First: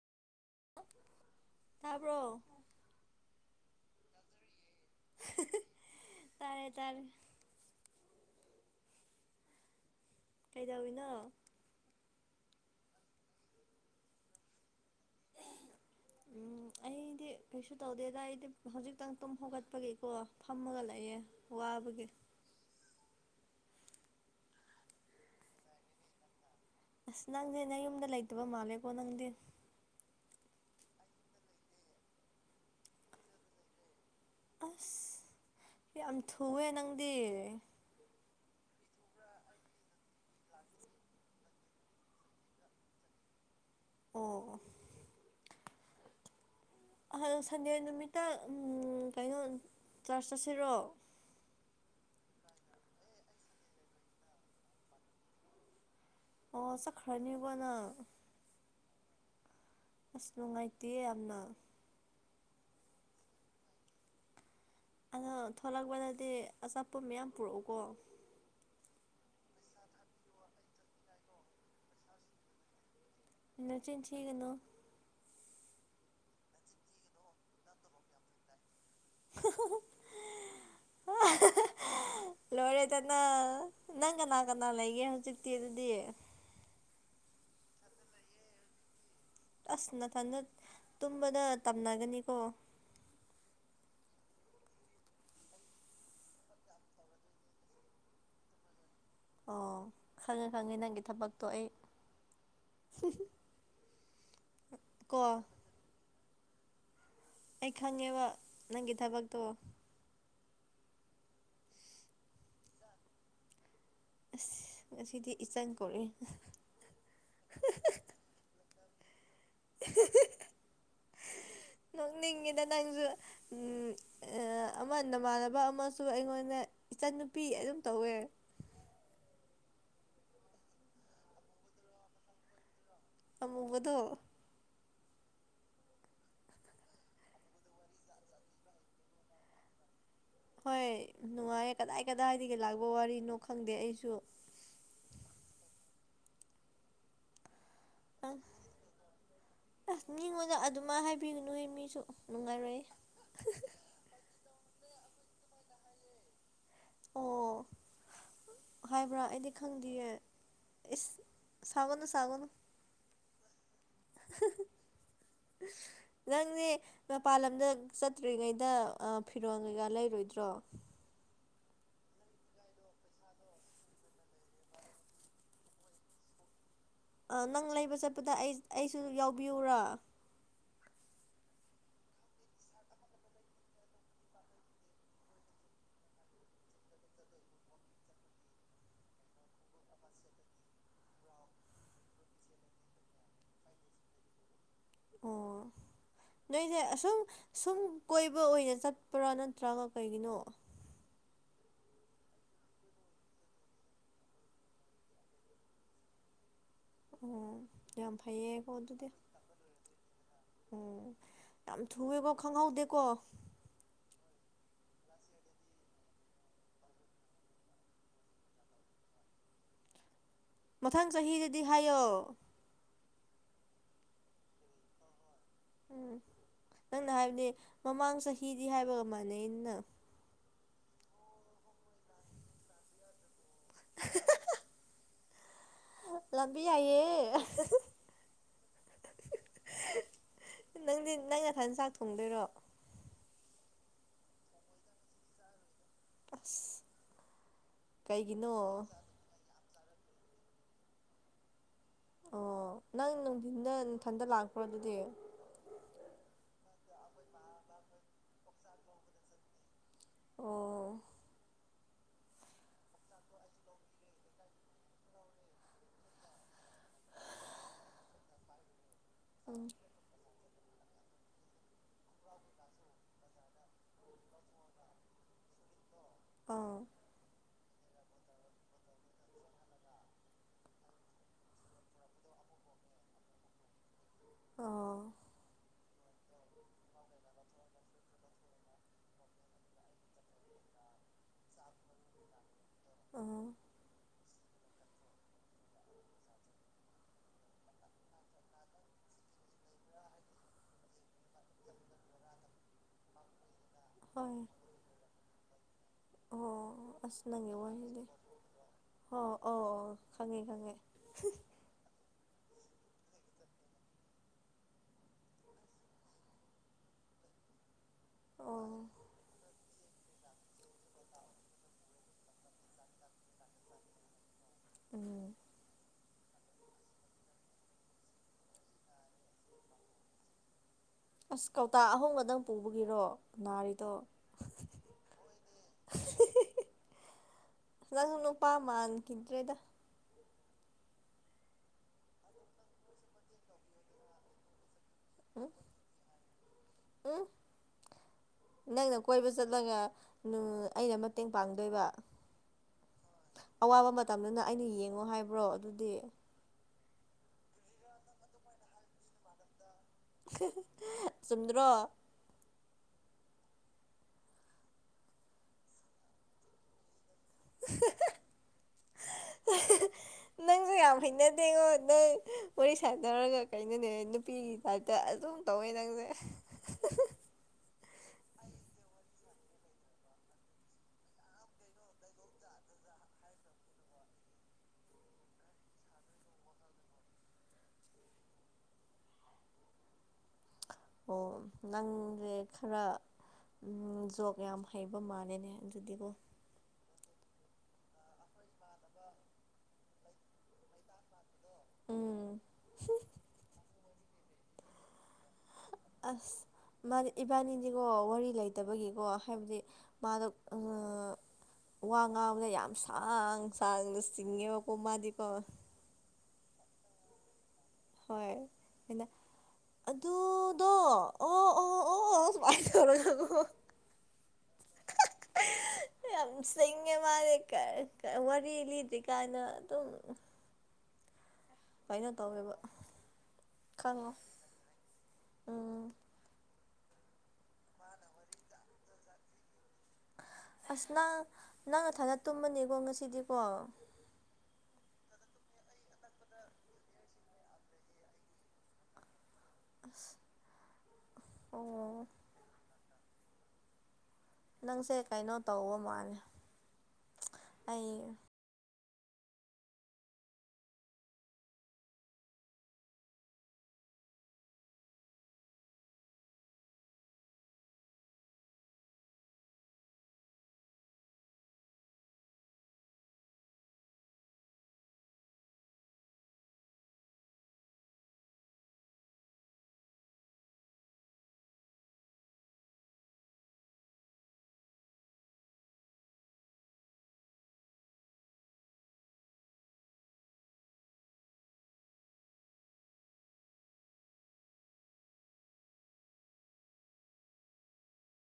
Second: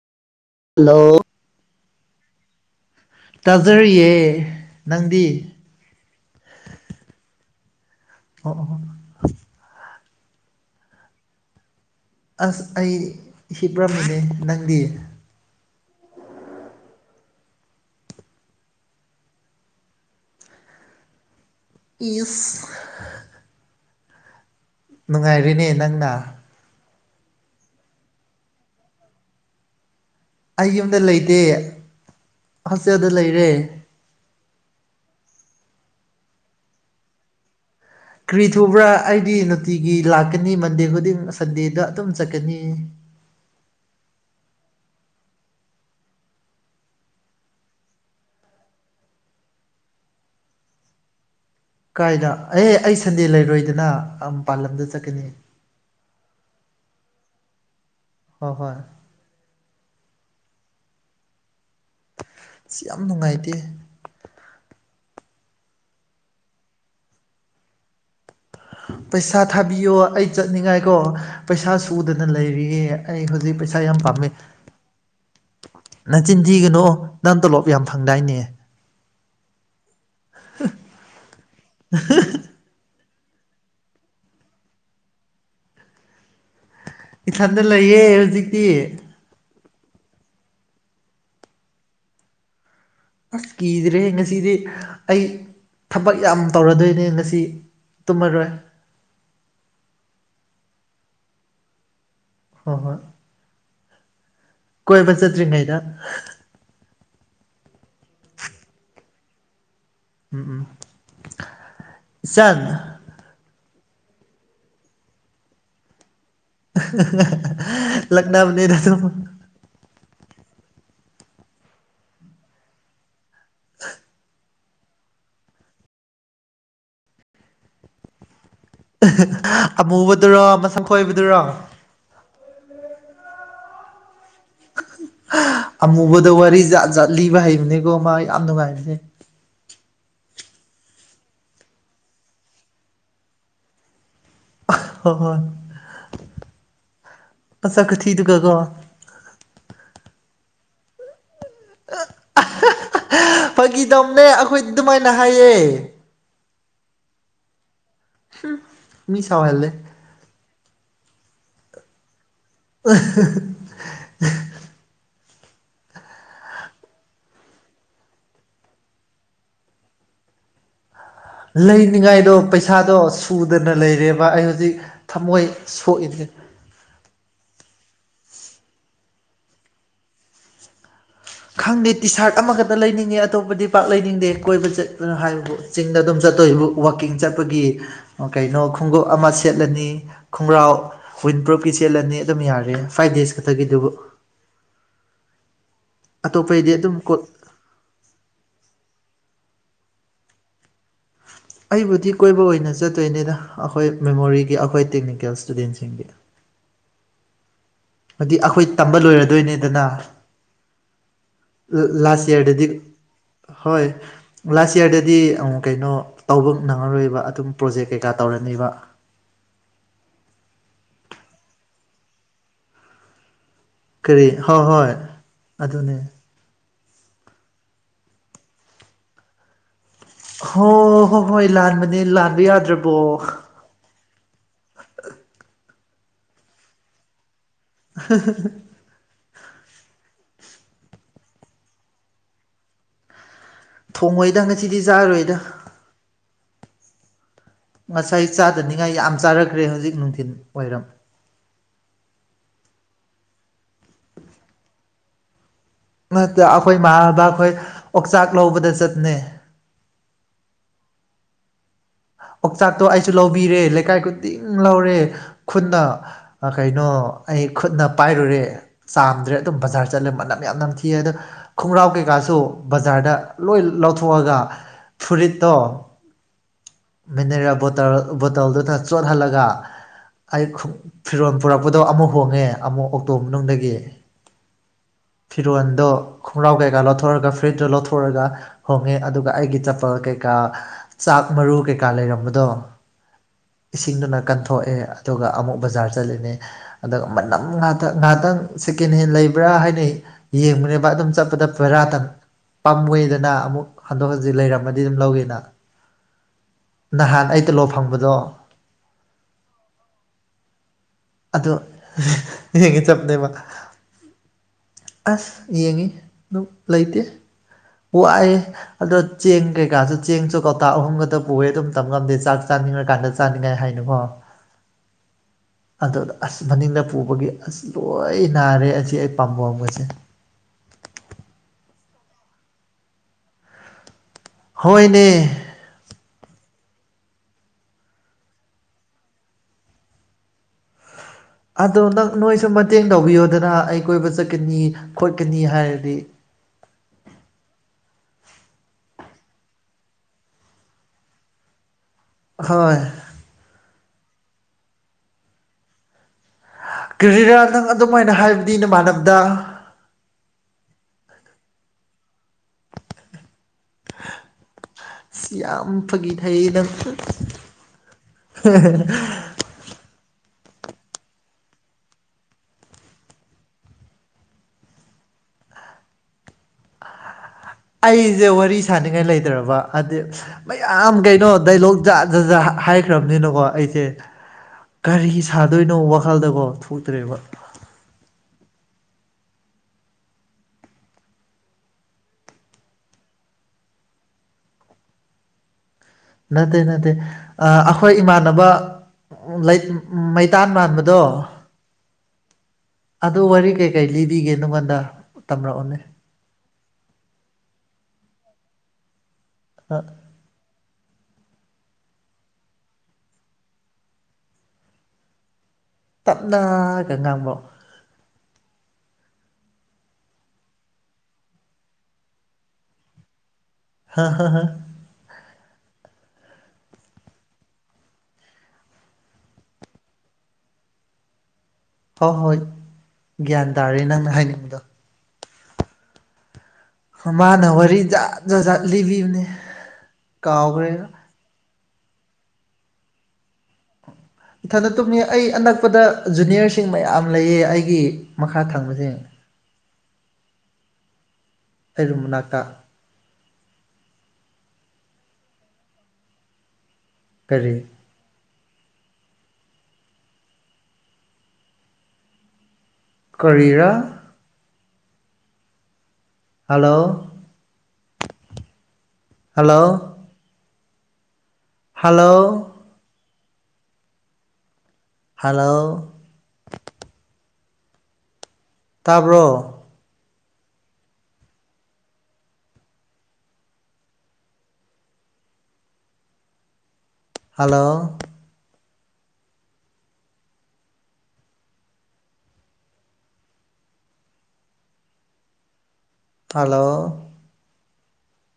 hello ꯇꯥꯕ꯭ꯔꯣ ꯇꯥꯖꯔꯤꯌꯦ ꯅꯪꯗꯤ ꯇꯔꯦ ꯇꯔ ꯑꯣ ꯀꯩꯗꯧꯏꯤꯅꯣ ꯑꯁ ꯑꯩ ꯍꯄ꯭ꯔꯝꯕꯅꯦ ꯅꯪꯗꯤ ꯍ ꯎꯝ ꯑꯩꯗꯤ ꯀꯩꯁꯨ ꯇꯧꯗꯦꯗ ꯑꯩꯗꯤ ꯍꯧꯖꯤꯛꯇꯪ ꯇꯨꯝ ꯍꯧꯒꯠꯄꯒꯤꯀꯣ ꯐꯝꯃꯒ ꯂꯩꯑꯦ ꯌꯨꯁ ꯅꯨꯡꯉꯥꯏꯔꯤꯅꯦ ꯅꯪꯅ ꯑꯁ ꯅꯪꯁꯦ ꯅꯪ ꯌꯨꯝꯗ ꯂꯩꯇꯕ ꯃꯥꯜꯂꯦꯀꯣ ꯅꯪꯗꯤ ꯑꯩ ꯌꯨꯝꯗ ꯂꯩꯇꯦ ꯍꯣꯁꯇꯦꯜꯗ ꯂꯩꯔꯦ ꯑꯁ ꯌꯥꯝ ꯊꯨꯑꯦ ꯅꯪꯗꯤ ꯀ꯭ꯔꯤ ꯊꯨꯕ꯭ꯔꯥ ꯑꯩꯗꯤ ꯅꯨꯡꯇꯤꯒꯤ ꯂꯥꯛꯀꯅꯤ ꯃꯟꯗꯦ ꯈꯨꯗꯤꯡ ꯁꯟꯗꯦꯗ ꯑꯗꯨꯝ ꯆꯠꯀꯅꯤ ꯑꯣ ꯍꯜꯂꯣ ꯁꯟꯗꯦ ꯅꯨꯃꯤꯠꯇ ꯀꯩꯅꯣ ꯆꯔꯆ ꯆꯠꯁꯤꯔꯣ ꯀꯥꯏꯅ ꯑꯦ ꯑꯩ ꯁꯟꯗꯦ ꯂꯩꯔꯣꯏꯗꯅ ꯃꯄꯥꯟꯂꯝꯗ ꯆꯠꯀꯅꯤ ꯑꯣ ꯆꯠꯈ꯭ꯔꯅꯦꯕ ꯅꯪ ꯍꯣꯏ ꯍꯣꯏ ꯑꯁ ꯅꯨꯡꯉꯥꯏꯇꯦ ꯌꯥꯝꯅ ꯁꯤ ꯌꯥꯝ ꯅꯨꯡꯉꯥꯏꯇꯦ ꯑꯗꯣ ꯊꯂꯛꯄꯗꯗꯤ ꯑꯆꯥꯄꯣ ꯃꯌꯥꯝ ꯄꯨꯔꯛꯎꯀꯣ ꯄꯩꯁꯥ ꯊꯥꯕꯤꯌꯣ ꯑꯩ ꯆꯠꯅꯤꯡꯉꯥꯏꯀꯣ ꯄꯩꯁꯥ ꯁꯨꯗꯅ ꯂꯩꯔꯤꯌꯦ ꯑꯩ ꯍꯧꯖꯤꯛ ꯄꯩꯁꯥ ꯌꯥꯝ ꯅꯆꯤꯟ ꯄꯥꯝꯃꯤ ꯊꯤꯒꯅꯨ ꯅꯆꯤꯟꯊꯤꯒꯅꯣ ꯅꯪ ꯇꯣꯂꯣꯞ ꯌꯥꯝ ꯐꯪꯗꯥꯏꯅꯦ [unintelligible] [unintelligible] ꯂꯣꯏꯔꯦꯗꯅ ꯅꯪ ꯀꯅꯥ ꯀꯅꯥ ꯂꯩꯒꯦ ꯍꯧꯖꯤꯛꯇꯤ ꯑꯗꯨꯗꯤ ꯏꯊꯟꯗ ꯂꯩꯌꯦ ꯍꯧꯖꯤꯛꯇꯤ ꯑꯁ ꯅꯊꯟꯅ ꯇꯨꯝꯕꯗ ꯇꯝꯅꯒꯅꯤꯀꯣ ꯑꯁ ꯀꯤꯗ꯭ꯔꯦ ꯉꯁꯤꯗꯤ ꯑꯩ ꯊꯕꯛ ꯌꯥꯝ ꯇꯧꯔꯗꯣꯏꯅꯦ ꯉꯁꯤ ꯇꯨꯝꯃꯔꯣꯏ ꯑꯣ ꯈꯪꯉꯦ ꯈꯪꯉꯦ ꯅꯪꯒꯤ ꯊꯕꯛꯇꯣ ꯑꯩ ꯍꯣꯏ ꯍꯣꯏ ꯀꯣꯏꯕ ꯀꯣ ꯆꯠꯇ꯭ꯔꯤꯉꯩꯗ ꯑꯩ ꯈꯪꯉꯦꯕ ꯅꯪꯒꯤ ꯊꯕꯛꯇꯣ ꯎꯝ ꯎꯝ ꯢꯆꯥꯟ ꯑꯁ ꯉꯁꯤꯗꯤ ꯏꯆꯪ ꯀꯧꯔꯏ ꯂꯛꯅꯥꯕꯅꯤꯗ ꯁꯨꯝ [unintelligible] ꯅꯣꯛꯅꯤꯡꯉꯤꯗ ꯅꯪꯁꯨ ꯎꯃ ꯑꯥ ꯑꯃ ꯅꯃꯥꯟꯅꯕ ꯑꯃꯁꯨ ꯑꯩꯉꯣꯟꯗ ꯏꯆꯟꯅꯨꯄꯤ ꯑꯗꯨꯝ ꯇꯧꯋꯦ ꯑꯃꯨꯕꯗꯨꯔꯣ ꯃꯁꯝ ꯀꯣꯏꯕꯗꯨꯔꯣ ꯑꯃꯨꯕꯗꯣ ꯑꯃꯨꯕꯗ ꯋꯥꯔꯤ ꯖꯥꯠꯖꯠ ꯂꯤꯕ ꯍꯩꯕꯅꯦꯀꯣ ꯃꯥ ꯌꯥꯝ ꯅꯨꯡꯉꯥꯏꯕꯅꯦ ꯍꯣꯏ ꯅꯨꯡꯉꯥꯏ ꯀꯗꯥꯏ ꯀꯗꯥꯏꯗꯒꯤ ꯂꯥꯛꯄ ꯋꯥꯔꯤꯅꯣ ꯈꯪꯗꯦ ꯑꯩꯁꯨ ꯍꯣꯏ ꯍꯣꯏ ꯑ ꯃꯁꯛꯈꯨꯊꯤꯗꯨꯒꯀꯣ ꯑꯁ ꯃꯤꯉꯣꯟꯗ ꯑꯗꯨꯃ ꯍꯥꯏꯕꯤꯒꯅꯨ ꯑꯩ ꯃꯤꯁꯨ ꯅꯨꯡꯉꯥꯏꯔꯣꯏꯑꯦ ꯐꯒꯤꯗꯝꯅꯦ ꯑꯩꯈꯣꯏ ꯑꯗꯨꯃꯥꯏꯅ ꯍꯥꯏꯌꯦ ꯑꯣ ꯃꯤ ꯍꯥꯏꯕ꯭ꯔꯥ ꯑꯩꯗꯤ ꯁꯥꯎꯍꯜꯂꯦ ꯈꯪꯗꯤꯌꯦ ꯏꯁ ꯁꯥꯎꯒꯅꯨ ꯁꯥꯎꯒꯅꯨ [unintelligible] [inaudible] ꯅꯪꯅꯦ ꯃꯄꯥꯟ ꯂꯝꯗ ꯆꯠꯇ꯭ꯔꯤꯉꯩꯗ ꯑꯥ ꯐꯤꯔꯣꯟꯜ ꯀꯩꯀꯥ ꯂꯩꯔꯣꯏꯗ꯭ꯔꯣ ꯂꯩꯅꯤꯡꯉꯥꯏꯗꯣ ꯄꯩꯁꯥꯗꯣ ꯁꯨꯗꯅ ꯂꯩꯔꯦꯕ ꯑꯩ ꯍꯧꯖꯤꯛ ꯊꯃꯣꯏ ꯁꯣꯛꯏꯅꯦ ꯅꯪ ꯂꯩꯕ ꯆꯠꯄꯗ ꯑꯩ ꯑꯩꯁꯨ ꯌꯥꯎꯕꯤꯌꯨꯔꯥ ꯈꯪꯗꯦ ꯇꯤ ꯁꯥꯔꯠ ꯑꯃꯈꯛꯇ ꯂꯩꯅꯤꯡꯉꯦ ꯑꯇꯣꯞꯄꯗꯤ ꯄꯥꯛ ꯂꯩꯅꯤꯡꯗꯦ ꯀꯣꯏꯕ ꯆꯠꯄꯅꯣ ꯍꯥꯏꯕꯕꯨ ꯆꯤꯡꯗ ꯑꯗꯨꯝ ꯆꯠꯇꯣꯏ ꯋꯥꯛꯀꯤꯡ ꯆꯠꯄꯒꯤ ꯀꯩꯅꯣ ꯈꯣꯡꯎꯞ ꯑꯃ ꯁꯦꯠꯂꯅꯤ ꯈꯣꯡꯒ꯭ꯔꯥꯎ ꯋꯤꯟ ꯄ꯭ꯔꯣꯞꯄꯤ ꯆꯦꯜꯂꯅꯤ ꯑꯗꯨꯝ ꯌꯥꯔꯦ ꯐꯥꯏꯚ ꯗꯦꯖ ꯈꯛꯇꯒꯤ ꯑꯗꯨꯕꯨ ꯑꯣ ꯑꯇꯣꯞꯄꯩꯗꯤ ꯅꯣꯏꯁꯦ ꯑꯗꯨꯝ ꯑꯁꯨꯝ ꯀꯣꯠ ꯁꯨꯝ ꯀꯣꯏꯕ ꯑꯣꯏꯅ ꯆꯠꯄ꯭ꯔꯥ ꯅꯠꯇ꯭ꯔꯒ ꯀꯩꯒꯤꯅꯣ ꯑꯩꯕꯨꯗꯤ ꯀꯣꯏꯕ ꯑꯣꯏꯅ ꯆꯠꯇꯣꯏꯅꯤꯗ ꯑꯩꯈꯣꯏ ꯃꯦꯃꯣꯔꯤꯒꯤ ꯑꯩꯈꯣꯏ ꯇꯦꯛꯅꯤꯀꯦꯜ ꯏꯁꯇꯨꯗꯦꯟꯁꯤꯡꯒꯤ ꯑꯣ ꯌꯥꯝ ꯍꯥꯏꯗꯤ ꯑꯩꯈꯣꯏ ꯐꯩꯌꯦꯀꯣ ꯇꯝꯕ ꯑꯗꯨꯗꯤ ꯂꯣꯏꯔꯗꯣꯏꯅꯤꯗꯅ ꯎꯝ ꯌꯥꯝ ꯂꯥꯁ ꯊꯨꯑꯦꯕ ꯌꯥꯔꯗꯗꯤ ꯈꯪꯍꯧꯗꯦꯀꯣ ꯍꯣꯏ ꯂꯥꯁ ꯌꯌꯥꯔꯗꯗꯤꯛ ꯀꯩꯅꯣ ꯇꯧꯕ ꯅꯪꯉꯔꯣꯏꯕ ꯑꯗꯨꯝ ꯄ꯭ꯔꯣꯖꯦꯛ ꯀꯩꯀꯥ ꯇꯧꯔꯅꯤꯕ ꯃꯊꯪ ꯆꯍꯤꯗꯗꯤ ꯍꯥꯏꯌꯣ ꯀꯔꯤ ꯍꯣꯏ ꯍꯣꯏ ꯑꯗꯨꯅꯦ ꯎꯝ ꯅꯪꯅ ꯍꯥꯏꯕꯗꯤ ꯃꯃꯥꯡ ꯆꯍꯤꯗꯤ ꯍꯥꯏꯕꯒ ꯃꯥꯟꯅꯩ ꯑꯩꯅ ꯍꯣ ꯍꯣꯏ ꯍꯣꯏ ꯂꯥꯟꯕꯅꯦ ꯂꯥꯟꯕ ꯌꯥꯗ꯭ꯔꯕꯣ [unintelligible] ꯂꯝꯕꯤ ꯌꯥꯏꯌꯦ [unintelligible] ꯅꯪꯗꯤ ꯅꯪ ꯅꯊꯥꯟ ꯆꯥꯛ ꯊꯣꯡꯗꯣꯏꯔꯣ ꯊꯣꯡꯉꯣꯏꯗ ꯉꯁꯤꯗꯤ ꯆꯥꯔꯣꯏꯗ ꯑꯁ ꯉꯁꯥꯏ ꯀꯩꯒꯤꯅꯣ ꯆꯥꯗꯅꯤꯡꯉꯥꯏ ꯌꯥꯝ ꯆꯥꯔꯛꯈ꯭ꯔꯦ ꯍꯧꯖꯤꯛ ꯅꯨꯡꯊꯤꯜ ꯋꯥꯏꯔꯝ ꯑꯣ ꯅꯪ ꯅꯨꯡꯊꯤꯟꯗ ꯅꯥꯊꯟꯇ ꯂꯥꯛꯄ꯭ꯔꯣ ꯑꯗꯨꯗꯤ ꯅꯠꯇ ꯑꯩꯈꯣꯏ ꯃꯥꯥꯟꯅꯗ ꯑꯩꯈꯣꯏ ꯑꯣꯛꯆꯥꯛ ꯂꯧꯕꯗ ꯆꯠꯄꯅꯩ ꯑꯣ ꯑꯣꯆꯥꯛꯇꯣ ꯑꯩꯁꯨ ꯂꯧꯕꯤꯔꯦ ꯂꯩꯀꯥꯏ ꯈꯨꯗꯤꯡ ꯂꯧꯔꯦ ꯈꯨꯠꯅ ꯀꯩꯅꯣ ꯑꯩ ꯈꯨꯠꯅ ꯄꯥꯏꯔꯨꯔꯦ ꯆꯥꯝꯗ꯭ꯔꯦ ꯑꯗꯨꯝ ꯎꯝ ꯕꯖꯥꯔ ꯆꯠꯂꯦ ꯃꯅꯝ ꯌꯥꯝ ꯅꯝ ꯊꯤꯑ ꯑꯗꯣ ꯈꯣꯡꯒ꯭ꯔꯥꯎ ꯀꯩꯀꯥꯁꯨ ꯕꯖꯥꯔꯗ ꯂꯣꯏ ꯂꯧꯊꯣꯛꯑꯒ ꯐꯨꯔꯤꯠꯇꯣ ꯑꯥ ꯃꯤꯅꯔꯦꯜ ꯕꯣꯇ ꯕꯣꯇꯜꯗꯨꯗ ꯆꯣꯠꯍꯜꯂꯒ ꯑꯩ ꯐꯤꯔꯣꯜ ꯄꯨꯔꯛꯄꯗꯣ ꯑꯃꯨꯛ ꯍꯣꯡꯉꯦ ꯑꯃꯨꯛ ꯑꯣꯛꯇꯣ ꯃꯅꯨꯡꯗꯒꯤ ꯑꯥ ꯐꯤꯔꯣꯟꯜꯗꯣ ꯈꯣꯡꯒ꯭ꯔꯥꯎ ꯀꯩꯀꯥ ꯂꯧꯊꯣꯔꯒ ꯐ꯭ꯔꯤꯖꯇꯣ ꯂꯧꯊꯣꯛꯒ ꯍꯣꯡꯉꯦ ꯑꯗꯨꯒ ꯑꯩꯒꯤ ꯆꯄꯜ ꯀꯩꯀꯥ ꯆꯥꯛ ꯃꯔꯨ ꯀꯩꯀꯥ ꯂꯩꯔꯝꯕꯗꯣ ꯑꯥ ꯁꯤꯡꯗꯨꯅ ꯀꯟꯊꯣꯛꯑꯦ ꯑꯗꯨꯒ ꯑꯃꯨꯛ ꯕꯖꯥꯔ ꯆꯠꯂꯤꯅꯦ ꯑꯗꯨꯒ ꯃꯅꯝ ꯉꯥꯏꯍꯇꯪ ꯉꯥꯏꯍꯥꯛꯇꯪ ꯁꯦꯀꯦꯟ ꯍꯦꯟ ꯂꯩꯕ꯭ꯔꯥ ꯍꯥꯏꯅꯩ ꯌꯦꯡꯕꯅꯦꯕ ꯑꯗꯨꯝ ꯆꯠꯄꯗ ꯄꯕꯦꯔꯥꯇ ꯄꯥꯝꯃꯣꯏꯗꯅ ꯑꯃꯨꯛ ꯍꯟꯗꯣꯛ ꯍꯟꯖꯤꯛ ꯍꯣꯏ ꯂꯩꯔꯝꯃꯗꯤ ꯑꯗꯨꯝ ꯂꯧꯋꯅ ꯑꯣ ꯅꯍꯥꯟ ꯑꯩ ꯇꯂꯣ ꯐꯪꯕꯗꯣ ꯍ ꯑꯣ ꯑꯣ ꯈꯪꯉꯦ ꯈꯪꯉꯦ ꯌꯦꯡꯒ ꯆꯞꯅꯦꯕ ꯑꯁ ꯌꯦꯡꯉꯤ ꯑꯗꯨ ꯂꯩꯇꯦ ꯋꯥꯌꯦꯦ ꯑꯣ ꯑꯗꯣ ꯆꯦꯡ ꯀꯩꯀꯥꯁꯨ ꯆꯦꯡꯁꯨ ꯀꯧꯇꯥ ꯑꯍꯨꯝꯒꯗ ꯄꯨꯑꯦ ꯑꯗꯨꯝ ꯇꯝ ꯉꯝꯗꯦ ꯆꯥꯛ ꯆꯥꯅꯤꯡꯉꯀꯥꯟꯗ ꯆꯥꯅꯤꯡꯉꯥꯏ ꯍꯥꯏꯅꯨꯀꯣ [inaudible] ꯑꯗꯨꯗ ꯑꯁ ꯃꯅꯤꯡꯗ ꯄꯨꯕꯒꯤ ꯑꯁ ꯂꯣꯏ ꯅꯥꯔꯦ ꯑꯁꯤ ꯑꯩ ꯄꯥꯝꯕꯝꯒꯁ [unintelligible] ꯑꯁ ꯀꯧꯇꯥ ꯑꯍꯨꯝꯒꯗꯪ ꯄꯨꯕꯒꯤꯔꯣ ꯅꯥꯔꯤꯗꯣ ꯍꯣꯏꯅꯦ ꯅꯪ ꯅꯨꯄꯥ ꯃꯥꯟꯈꯤꯗ꯭ꯔꯦꯗ ꯑꯗꯣ ꯅꯪ ꯅꯣꯏꯁꯨ ꯃꯇꯦꯡ ꯇꯧꯕꯤꯌꯣꯗꯅ ꯑꯩ ꯀꯣꯏꯕ ꯆꯠꯀꯅꯤ ꯈꯣꯠꯀꯅꯤ ꯎꯝ ꯍꯥꯏꯔꯗꯤ ꯎꯝ ꯅꯪꯅ ꯀꯣꯏꯕ ꯆꯠꯂꯒ ꯑꯩꯅ ꯃꯇꯦꯡ ꯄꯥꯡꯗꯣꯏꯕ ꯍꯣꯏ ꯑꯋꯥꯕ ꯃꯇꯝꯗꯨꯅ ꯑꯩꯅ ꯌꯦꯡꯉꯣ ꯍꯥꯏꯕ꯭ꯔꯣ ꯑꯗꯨꯗꯤ ꯀꯦꯖꯤꯔꯥ ꯅꯪ ꯑꯗꯨꯝ ꯍꯥꯏꯥꯏꯅ ꯍꯥꯏꯕꯗꯤ ꯅꯃꯥꯟꯅꯕꯗ ꯆꯨꯝꯗ꯭ꯔꯣ ꯁꯤ ꯌꯥꯝ ꯐꯒꯤ ꯊꯩꯅ ꯍ [inaudible] ꯅꯪꯁꯦ ꯌꯥꯝ ꯍꯩꯅ ꯊꯡꯉꯣ ꯅꯪ ꯋꯥꯔꯤ ꯁꯥꯥꯟ ꯇꯧꯔꯒ ꯀꯩꯅꯣꯅꯦ ꯅꯨꯄꯤꯒꯤ ꯍꯥꯏꯇ ꯑꯗꯨꯝ ꯇꯧꯋꯤ ꯅꯪꯁꯦ ꯑꯩꯁꯦ ꯋꯥꯔꯤ ꯁꯅꯤꯡꯉꯥꯏ ꯂꯩꯇ꯭ꯔꯕ ꯍꯥꯏꯗꯤ ꯃꯌꯥꯝ ꯀꯩꯅꯣ ꯗꯥꯏꯂꯣꯛ ꯖꯥꯠ ꯖꯥ ꯖ ꯍꯥꯏꯈ꯭ꯔꯕꯅꯤꯅꯀꯣ ꯑꯩꯁꯦ ꯀꯔꯤ ꯁꯥꯗꯣꯏꯅꯣ ꯋꯥꯈꯜꯗꯀꯣ ꯊꯣꯛꯇ꯭ꯔꯦꯕ ꯑꯣ ꯅꯪꯁꯦ ꯈꯔ ꯖꯣꯒ ꯌꯥꯝ ꯍꯩꯕ ꯃꯥꯜꯂꯅꯦ ꯑꯗꯨꯗꯤꯕꯨꯣ ꯅꯠꯇꯦ ꯅꯠꯇꯦ ꯑꯩꯈꯣꯏ ꯏꯃꯥꯟꯅꯕ ꯂꯩ ꯃꯩꯇꯥꯟ ꯃꯥꯟꯕꯗꯣ ꯎꯝ ꯑꯗꯨ ꯋꯥꯔꯤ ꯀꯩꯀꯔꯤ ꯂꯤꯕꯤꯒꯦ ꯅꯉꯣꯟꯗ ꯇꯝꯔꯛꯑꯣꯅꯦ ꯑꯁ ꯃꯥ ꯏꯕꯥꯅꯤꯗꯤꯀꯣ ꯋꯥꯔꯤ ꯂꯩꯇꯕꯒꯤꯀꯣ ꯍꯥꯏꯕꯗꯤ ꯃꯥꯗꯣ ꯑ ꯋꯥ ꯉꯥꯡꯕꯗ ꯌꯥꯝ ꯁꯥꯡ ꯆꯥꯡꯅ ꯆꯤꯡꯉꯦꯕꯀꯣ ꯃꯥꯗꯤꯀꯣ ꯇꯞꯅꯒ ꯉꯥꯡꯕꯣ ꯍꯣꯏ ꯑꯅ ꯑꯗꯨꯗꯣ ꯑꯣ ꯑꯣ ꯑꯣ ꯁꯨꯃꯥꯏꯅ ꯇꯧꯔꯣꯏ ꯅꯒꯣ ꯍꯥ ꯍꯥ ꯍꯥ [unintelligible] ꯌꯥꯝ ꯆꯦꯡꯉꯦ ꯃꯥꯂꯦ ꯋꯥꯔꯤ ꯂꯤꯗ꯭ꯔꯤ ꯀꯥꯏꯅ ꯑꯗꯨꯝ ꯍꯣꯏ ꯀꯩꯅꯣ ꯍꯣꯏ ꯇꯧꯋꯦꯕ ꯒ꯭ꯌꯥꯟ ꯇꯥꯔꯦ ꯈꯪꯉꯣ ꯅꯪꯅ ꯍꯥꯏꯅꯤꯡꯕꯗꯣ ꯎꯝ ꯃꯥꯅ ꯋꯥꯔꯤ ꯖꯥꯠ ꯖꯥꯖꯥꯠ ꯂꯤꯕꯤꯕꯅꯦ ꯀꯥꯎꯈ꯭ꯔꯦ ꯑꯁ ꯅ ꯅꯪꯅ ꯊꯥꯅ ꯇꯨꯝꯕꯅꯦꯀꯣ ꯉꯁꯤꯗꯤꯀꯣ ꯏꯊꯟꯗ ꯇꯨꯝꯃꯤ ꯑꯩ ꯑꯅꯛꯄꯗ ꯖꯨꯅꯤꯌꯔꯁꯤꯡ ꯃꯌꯥꯝ ꯂꯩꯌꯦ ꯑꯩꯒꯤ ꯃꯈꯥ ꯊꯪꯕꯁꯤꯡ ꯑ ꯑꯩꯔꯨꯝ ꯃꯅꯥꯛꯇ ꯅꯪꯁꯦ ꯀꯩꯅꯣ ꯇꯧꯕ ꯃꯥꯜ ꯀꯔꯤ ꯑꯩ ꯀꯔꯤꯔꯥ ꯍꯜꯂꯣ ꯍꯜꯂꯣ ꯍꯜꯂꯣ ꯍꯂꯣ ꯇꯥꯕ꯭ꯔꯣ ꯍꯜꯂꯣ ꯍꯜꯂꯣ